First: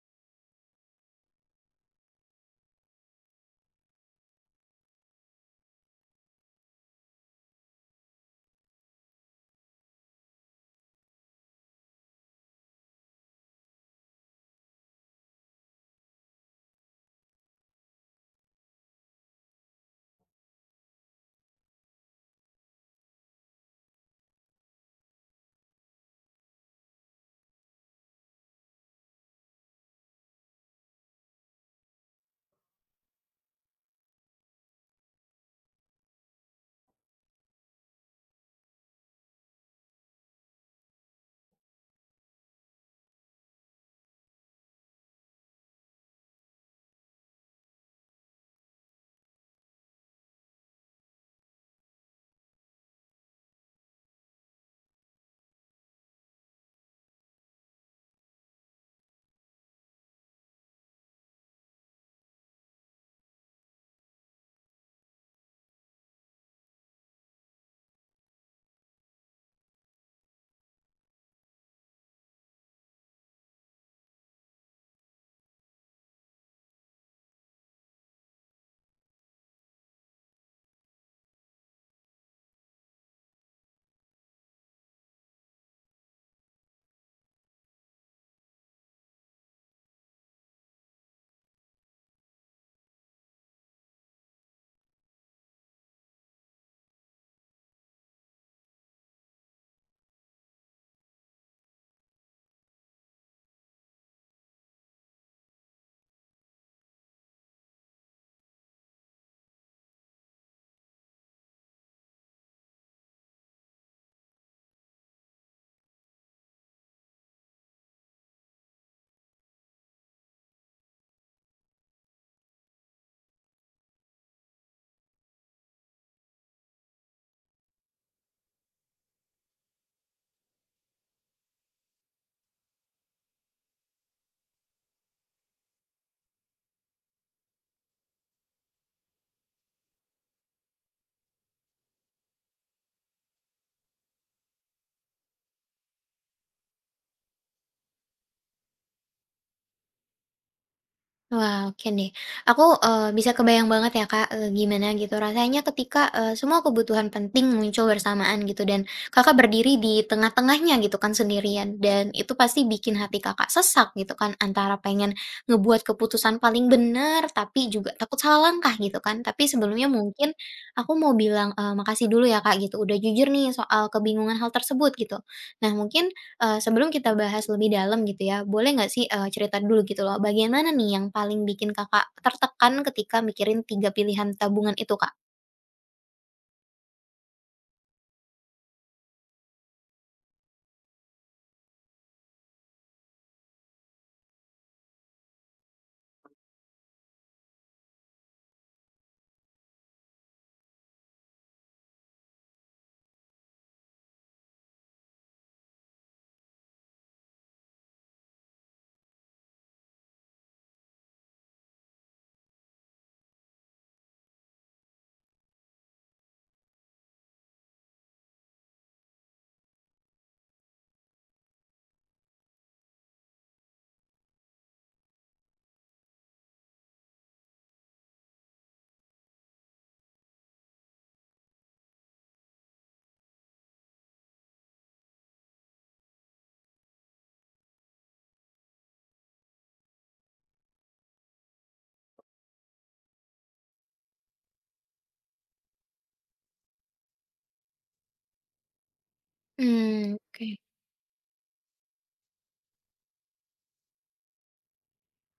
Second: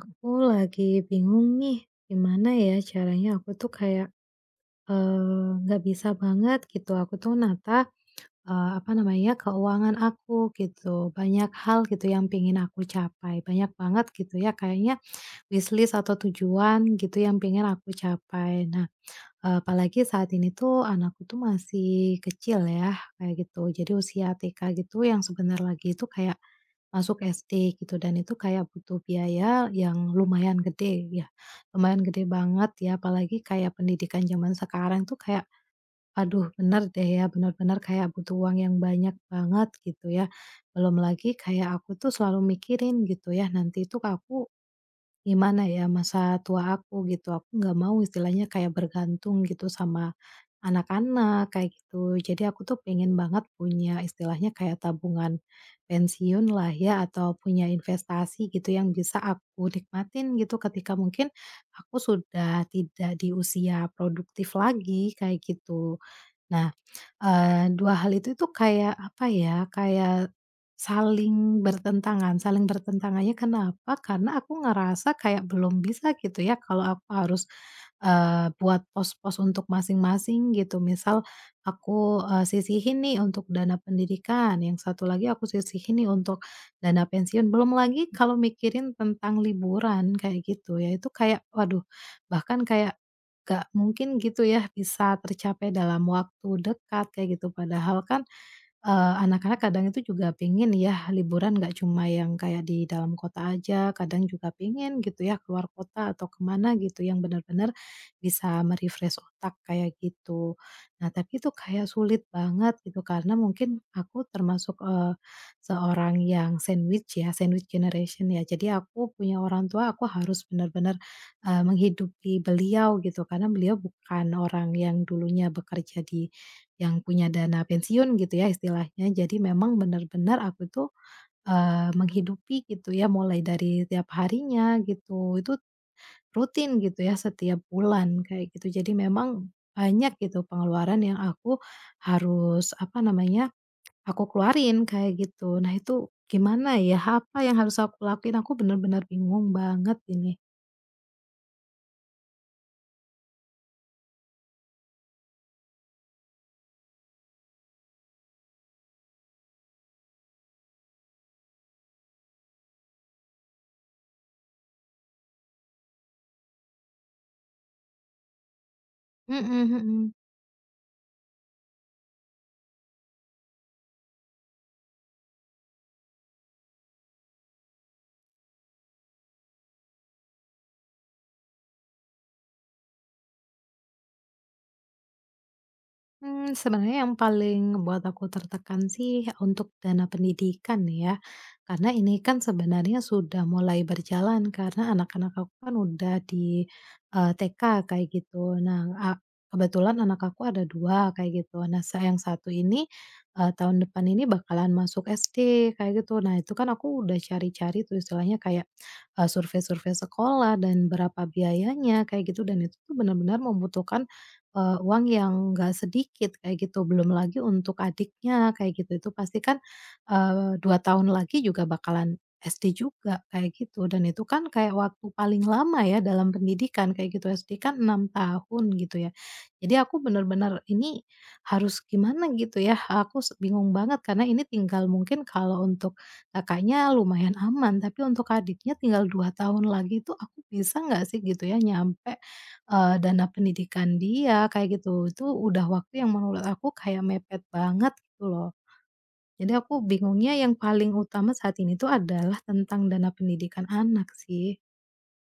Aku lagi bingung nih, gimana ya caranya aku tuh kayak, nggak bisa banget gitu aku tuh nata, apa namanya, keuangan aku gitu. Banyak hal gitu yang pingin aku capai, banyak banget gitu ya kayaknya wishlist atau tujuan gitu yang pingin aku capai. Nah apalagi saat ini tuh anakku tuh masih kecil ya, kayak gitu. Jadi usia TK gitu yang sebentar lagi itu kayak masuk SD gitu dan itu kayak butuh biaya yang lumayan gede ya, lumayan gede banget ya apalagi kayak pendidikan zaman sekarang tuh kayak aduh bener deh ya, benar-benar kayak butuh uang yang banyak banget gitu ya. Belum lagi kayak aku tuh selalu mikirin gitu ya nanti itu aku gimana ya, masa tua aku gitu, aku nggak mau istilahnya kayak bergantung gitu sama anak-anak kayak gitu. Jadi aku tuh pengen banget punya istilahnya kayak tabungan pensiun lah ya atau punya investasi gitu yang bisa aku nikmatin gitu ketika mungkin aku sudah tidak di usia produktif lagi kayak gitu. Nah, 2 hal itu tuh kayak apa ya, kayak saling bertentangannya kenapa, karena aku ngerasa kayak belum bisa gitu ya kalau aku harus, buat pos-pos untuk masing-masing gitu. Misal aku, sisihin nih untuk dana pendidikan, yang satu lagi aku sisihin nih untuk dana pensiun, belum lagi kalau mikirin tentang liburan kayak gitu ya, itu kayak waduh bahkan kayak gak mungkin gitu ya bisa tercapai dalam waktu dekat kayak gitu, padahal kan, anak-anak kadang itu juga pengen ya liburan nggak cuma yang kayak di dalam kota aja, kadang juga pengen gitu ya keluar kota atau kemana gitu yang benar-benar bisa otak kayak gitu. Nah tapi itu kayak sulit banget gitu karena mungkin aku termasuk, seorang yang sandwich ya, sandwich generation ya. Jadi aku punya orang tua aku harus benar-benar menghidupi beliau gitu karena beliau bukan orang yang dulunya bekerja di yang punya dana pensiun gitu ya istilahnya. Jadi memang benar-benar aku tuh, menghidupi gitu ya mulai dari tiap harinya gitu. Itu rutin gitu ya setiap bulan kayak gitu. Jadi memang banyak gitu pengeluaran yang aku harus apa namanya, aku keluarin kayak gitu. Nah itu gimana ya, apa yang harus aku lakuin? Aku benar-benar bingung banget ini. Wah, oke deh. Aku, bisa kebayang banget ya, Kak, gimana gitu rasanya ketika, semua kebutuhan penting muncul bersamaan gitu dan Kakak berdiri di tengah-tengahnya gitu kan sendirian dan itu pasti bikin hati Kakak sesak gitu kan antara pengen ngebuat keputusan paling benar tapi juga takut salah langkah gitu kan. Tapi Mhm sebelumnya mhm. mungkin aku mau bilang, makasih dulu ya, Kak, gitu udah jujur nih soal kebingungan hal tersebut gitu. Nah, mungkin sebelum kita bahas lebih dalam gitu ya, boleh nggak sih, cerita dulu gitu loh, bagian mana nih yang paling bikin Kakak tertekan ketika mikirin tiga pilihan tabungan itu, Kak? Mmm, sebenarnya yang paling buat aku tertekan sih untuk dana pendidikan ya, karena ini kan sebenarnya sudah mulai berjalan karena anak-anak aku kan udah di, TK kayak gitu. Nah, kebetulan anak aku ada 2 kayak gitu. Nah, yang satu ini, tahun depan ini bakalan masuk SD kayak gitu. Nah, itu kan aku udah cari-cari tuh istilahnya kayak, survei-survei sekolah dan berapa biayanya kayak gitu dan itu tuh benar-benar membutuhkan uang yang nggak sedikit kayak gitu, belum lagi untuk adiknya kayak gitu, itu pasti kan, 2 tahun lagi juga bakalan SD juga kayak gitu, dan itu kan kayak waktu paling lama ya dalam pendidikan kayak gitu, SD kan 6 tahun gitu ya. Jadi aku bener-bener ini harus gimana gitu ya, aku bingung banget karena ini tinggal mungkin kalau untuk kakaknya lumayan aman, tapi untuk adiknya tinggal 2 tahun lagi itu aku bisa nggak sih gitu ya nyampe dana pendidikan dia, kayak gitu. Itu udah waktu yang menurut aku kayak mepet banget gitu loh. Jadi aku Hmm, bingungnya oke. yang paling utama saat ini tuh adalah tentang dana pendidikan anak sih.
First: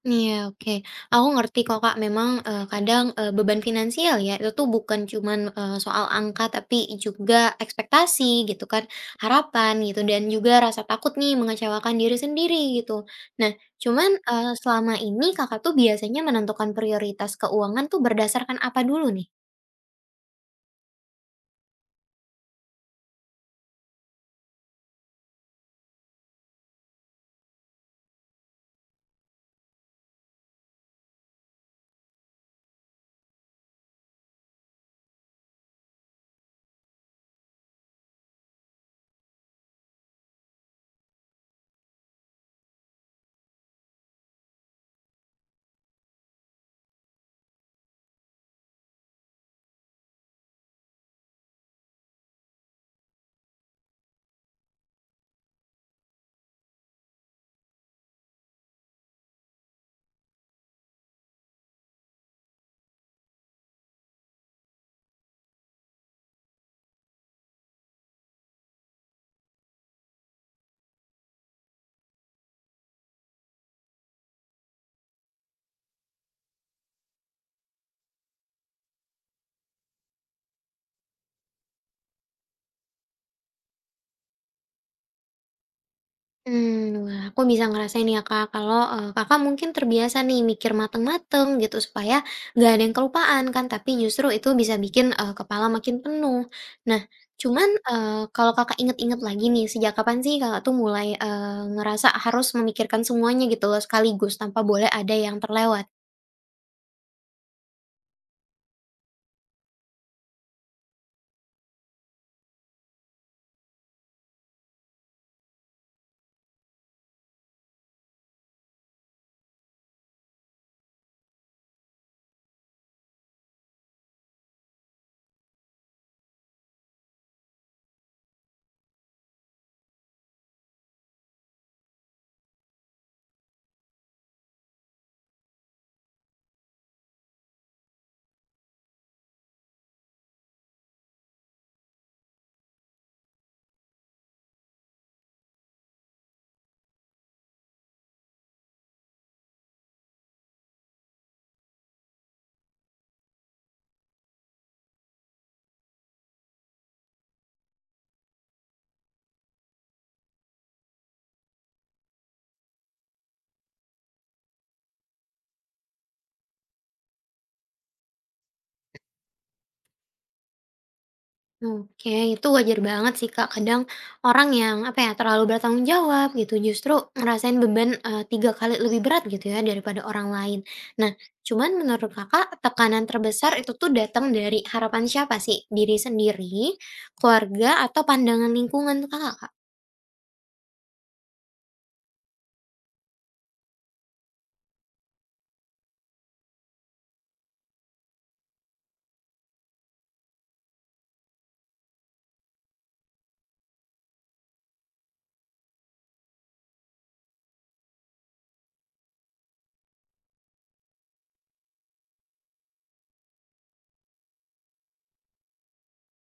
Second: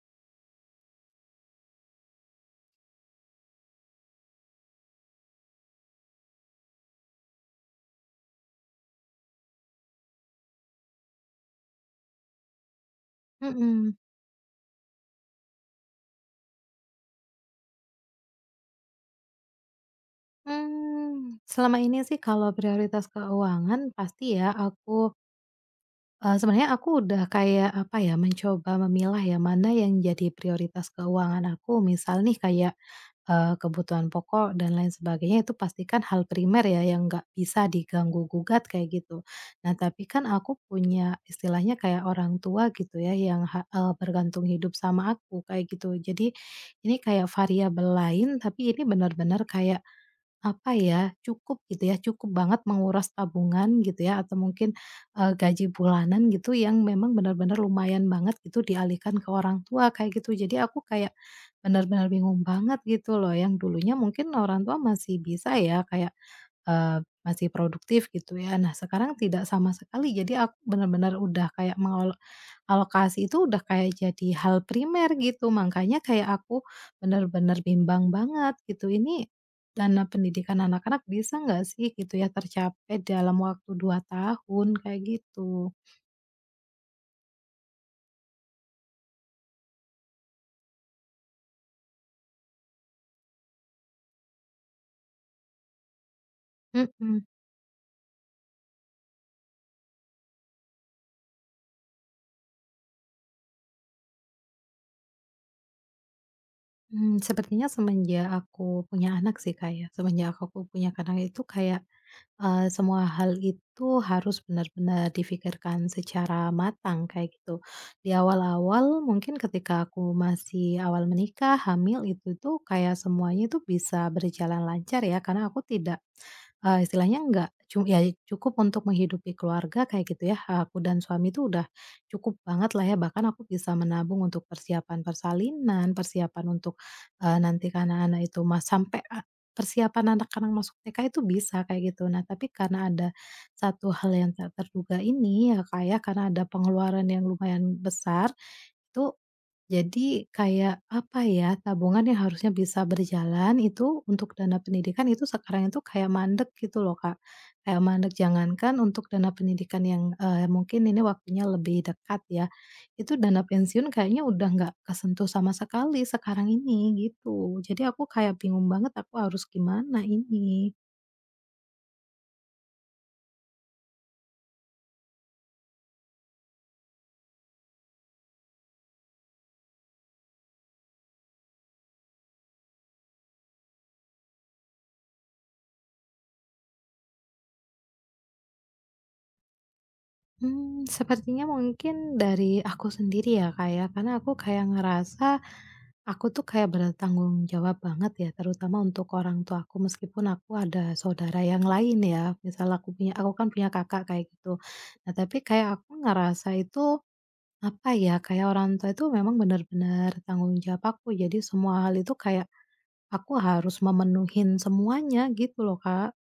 Iya, oke. Aku ngerti kok, Kak, memang, kadang, beban finansial ya, itu tuh bukan cuman, soal angka, tapi juga ekspektasi gitu kan, harapan gitu, dan juga rasa takut nih mengecewakan diri sendiri gitu. Nah, Mhm. cuman, selama ini Kakak tuh biasanya menentukan prioritas keuangan tuh berdasarkan apa dulu nih? Mmm, selama ini sih kalau prioritas keuangan pasti ya aku, sebenarnya aku udah kayak, apa ya, mencoba memilah ya, mana yang jadi prioritas keuangan aku. Misal nih kayak, kebutuhan pokok dan lain sebagainya, itu pastikan hal primer ya, yang nggak bisa diganggu-gugat kayak gitu. Nah, tapi kan aku punya istilahnya kayak orang tua gitu ya, yang bergantung hidup sama aku, kayak gitu. Jadi, ini kayak variabel lain, tapi ini benar-benar kayak apa ya, cukup gitu ya, cukup banget menguras tabungan gitu ya, atau mungkin, gaji bulanan gitu yang memang benar-benar lumayan banget gitu dialihkan ke orang tua kayak gitu. Jadi aku kayak benar-benar bingung banget gitu loh, yang dulunya mungkin orang tua masih bisa ya kayak eee, masih produktif gitu ya. Nah sekarang tidak sama sekali, jadi aku benar-benar udah kayak mengalokasi itu udah kayak jadi hal primer gitu, makanya kayak aku benar-benar bimbang banget gitu, ini dana pendidikan anak-anak bisa nggak sih gitu ya tercapai dalam waktu 2 tahun kayak gitu. Mmm, wah, aku bisa ngerasain ya, Kak, kalau, Kakak mungkin terbiasa nih mikir mateng-mateng gitu supaya nggak ada yang kelupaan kan, tapi justru itu bisa bikin, kepala makin penuh. Nah, Mhm, cuman, kalau Kakak inget-inget lagi nih, sejak kapan sih Kakak tuh mulai, ngerasa harus memikirkan semuanya gitu loh sekaligus tanpa boleh ada yang terlewat? mmm, sepertinya semenjak aku punya anak itu kayak semua hal itu harus benar-benar difikirkan secara matang kayak gitu. Di awal-awal mungkin ketika aku masih awal menikah, hamil, itu tuh kayak semuanya tuh bisa berjalan lancar ya karena aku tidak istilahnya nggak cu ya cukup untuk menghidupi keluarga kayak gitu ya, aku dan suami itu udah cukup banget lah ya, bahkan aku bisa menabung untuk persiapan persalinan, persiapan untuk, nanti kan anak-anak itu mas sampai a persiapan anak-anak masuk TK itu bisa kayak gitu. Nah, tapi karena ada satu hal yang tak terduga ini ya, kayak karena ada pengeluaran yang lumayan besar, itu jadi kayak, apa ya, tabungan yang harusnya bisa berjalan itu untuk dana pendidikan itu sekarang itu kayak mandek gitu loh, Kak. Kayak mandek, jangankan untuk dana pendidikan yang, mungkin ini waktunya lebih dekat ya, itu dana pensiun kayaknya udah nggak kesentuh sama sekali sekarang ini, gitu. Jadi aku kayak bingung banget aku harus gimana ini. Oke, itu wajar banget sih, Kak. Kadang orang yang apa ya terlalu bertanggung jawab gitu justru ngerasain beban tiga kali lebih berat gitu ya daripada orang lain. Nah, cuman menurut Kakak tekanan terbesar itu tuh datang dari harapan siapa sih? Diri sendiri, keluarga, atau pandangan lingkungan tuh Kakak? Hmm sepertinya mungkin dari aku sendiri ya, kayak karena aku kayak ngerasa aku tuh kayak bertanggung jawab banget ya, terutama untuk orang tua aku meskipun aku ada saudara yang lain ya. Misal aku kan punya kakak kayak gitu. Nah, tapi kayak aku ngerasa itu apa ya, kayak orang tua itu memang benar-benar tanggung jawab aku. Jadi semua hal itu kayak aku harus memenuhin semuanya gitu loh, Kak.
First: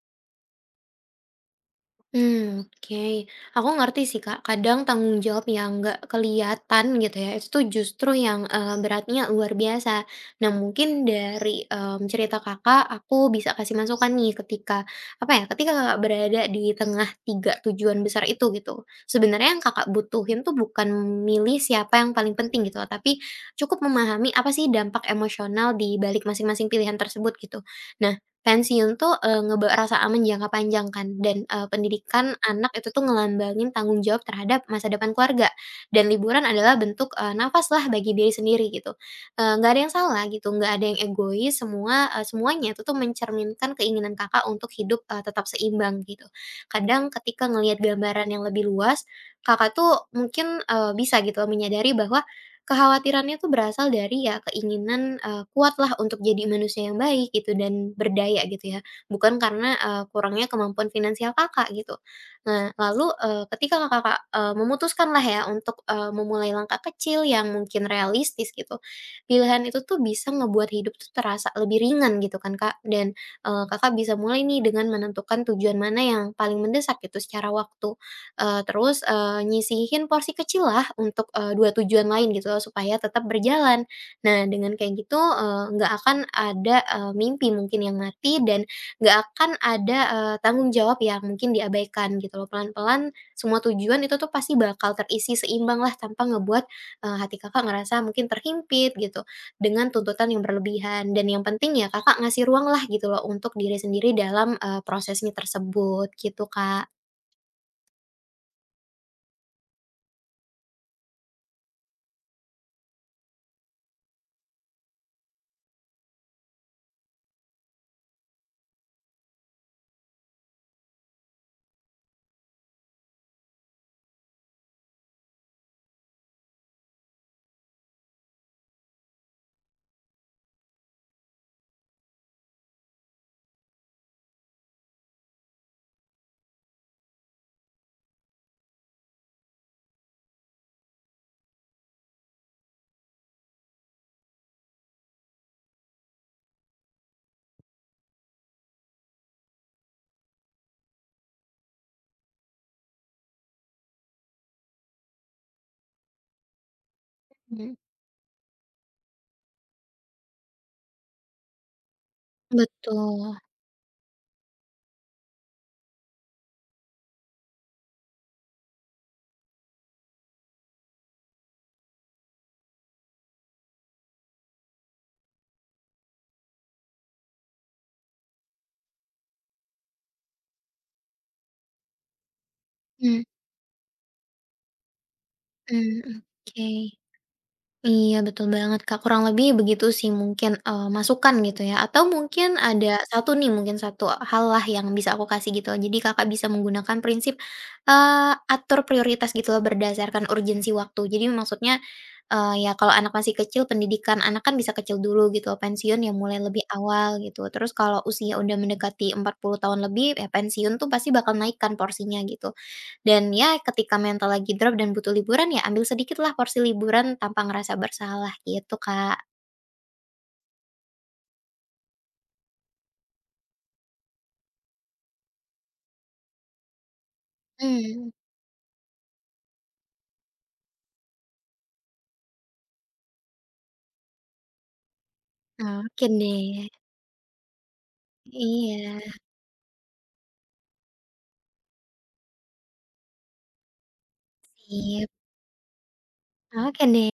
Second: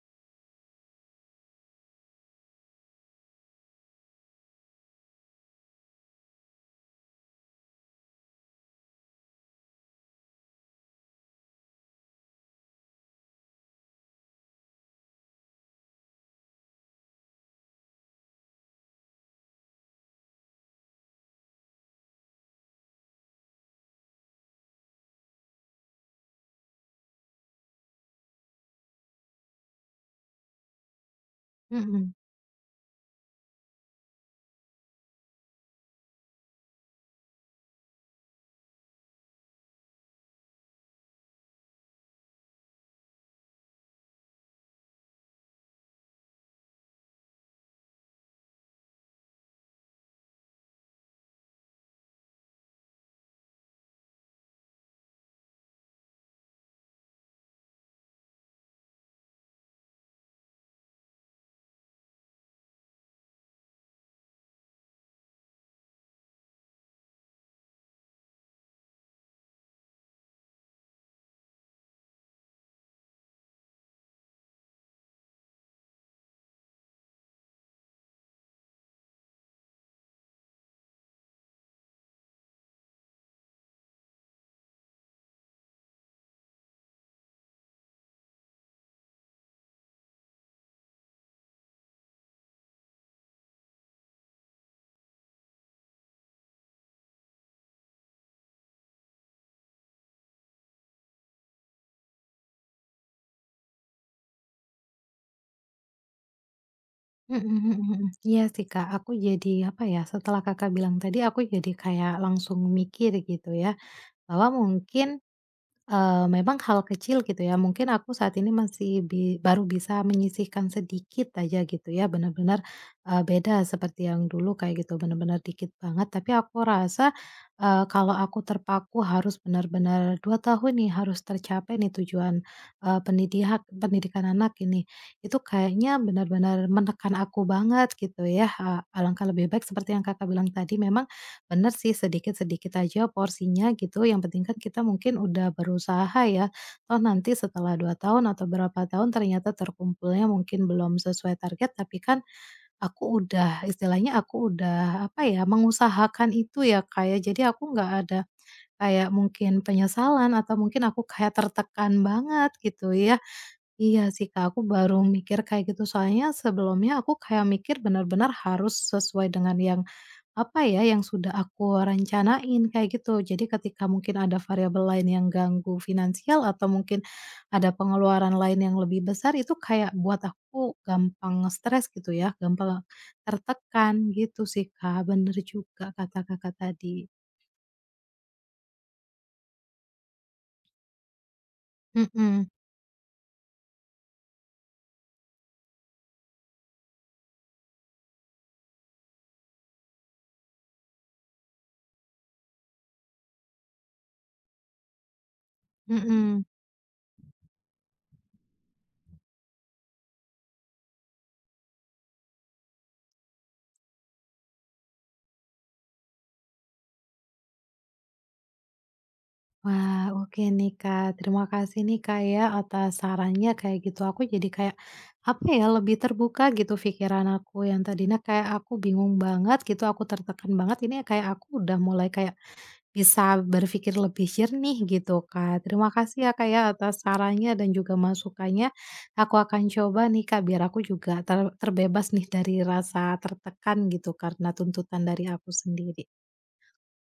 Hmm, oke. Aku ngerti sih, Kak, kadang tanggung jawab yang nggak kelihatan gitu ya, itu tuh justru yang, beratnya luar biasa. Nah, mungkin dari, cerita Kakak, aku bisa kasih masukan nih ketika, apa ya, ketika Kakak berada di tengah 3 tujuan besar itu gitu. Sebenarnya yang Kakak butuhin tuh bukan milih siapa yang paling penting gitu, tapi cukup memahami apa sih dampak emosional di balik masing-masing pilihan tersebut gitu. Nah, pensiun tuh, ngebawa rasa aman jangka panjang kan dan, Mhm. pendidikan anak itu tuh ngelambangin tanggung jawab terhadap masa depan keluarga, dan liburan adalah bentuk, nafas lah bagi diri sendiri gitu. Nggak ada yang salah gitu, nggak ada yang egois, semuanya itu tuh mencerminkan keinginan Kakak untuk hidup, tetap seimbang gitu. Kadang ketika ngelihat gambaran yang lebih luas, Kakak tuh mungkin, bisa gitu menyadari bahwa kekhawatirannya tuh berasal dari ya keinginan, kuatlah untuk jadi manusia yang baik gitu dan berdaya gitu ya, bukan karena, kurangnya kemampuan finansial Kakak gitu. Nah lalu, ketika Kakak, memutuskan lah ya untuk, memulai langkah kecil yang mungkin realistis gitu, pilihan itu tuh bisa ngebuat hidup tuh terasa lebih ringan gitu kan, Kak, dan, Kakak bisa mulai nih dengan menentukan tujuan mana yang paling mendesak gitu secara waktu. Terus, nyisihin porsi kecil lah untuk, 2 tujuan lain gitu loh supaya tetap berjalan. Nah, dengan kayak gitu, nggak akan ada, mimpi mungkin yang mati dan nggak akan ada, tanggung jawab yang mungkin diabaikan gitu loh. Pelan-pelan semua tujuan itu tuh pasti bakal terisi seimbang lah tanpa ngebuat, hati Kakak ngerasa mungkin terhimpit gitu dengan tuntutan yang berlebihan dan yang penting ya Kakak ngasih ruang lah gitu loh untuk diri sendiri dalam, prosesnya tersebut gitu, Kak. Mhm mhm mhm. Iya sih Kak, aku jadi apa ya, setelah Kakak bilang tadi aku jadi kayak langsung mikir gitu ya, bahwa mungkin memang hal kecil gitu ya, mungkin aku saat ini masih baru bisa menyisihkan sedikit aja gitu ya, benar-benar beda seperti yang dulu kayak gitu, benar-benar dikit banget, tapi aku rasa, kalau aku terpaku harus benar-benar 2 tahun nih, harus tercapai nih tujuan, pendidikan anak ini, itu kayaknya benar-benar menekan aku banget gitu ya, alangkah lebih baik seperti yang Kakak bilang tadi memang, bener sih, sedikit-sedikit aja porsinya gitu, yang penting kan kita mungkin udah berusaha ya, toh nanti setelah 2 tahun atau berapa tahun ternyata terkumpulnya mungkin belum sesuai target, tapi kan aku udah, apa ya, mengusahakan itu ya, kayak jadi aku Mhm. nggak ada kayak mungkin penyesalan atau mungkin aku kayak tertekan banget gitu ya. Betul, Iya sih, Kak, aku baru mikir kayak gitu, soalnya sebelumnya aku kayak mikir benar-benar harus sesuai dengan yang apa ya yang sudah aku rencanain kayak gitu. Jadi ketika mungkin ada variabel lain yang ganggu finansial atau mungkin ada pengeluaran lain yang lebih besar itu kayak buat aku gampang stres gitu ya, gampang mhm, tertekan gitu sih Kak, bener juga kata Kakak oke. tadi. Iya betul banget, Kak, kurang lebih begitu sih mungkin, masukan gitu ya atau Mhm mungkin ada satu nih mungkin satu hal lah yang bisa aku kasih gitu. Jadi Kakak bisa menggunakan prinsip, atur prioritas gitu loh berdasarkan urgensi waktu. Jadi maksudnya, ya kalau anak masih kecil pendidikan anak kan bisa kecil dulu gitu loh, pensiun ya mulai mhm. lebih awal gitu. Terus kalau usia udah mendekati 40 tahun lebih, ya pensiun tuh pasti bakal naikkan porsinya gitu. Dan ya ketika mental lagi drop dan butuh liburan, ya ambil sedikitlah porsi liburan tanpa ngerasa bersalah gitu, Kak. Wah, oke nih Kak. Terima kasih nih Kak ya atas sarannya kayak gitu. Aku jadi kayak apa ya lebih terbuka gitu pikiran aku yang Mmm, tadinya kayak aku bingung banget gitu, aku tertekan banget. Ini kayak aku udah mulai kayak bisa berpikir lebih jernih gitu Kak. Terima oke kasih ya Kak ya deh. atas sarannya dan juga masukannya. Iya, Aku akan coba nih Kak biar aku juga terbebas nih dari rasa tertekan gitu karena tuntutan sip. dari aku sendiri. Oke deh.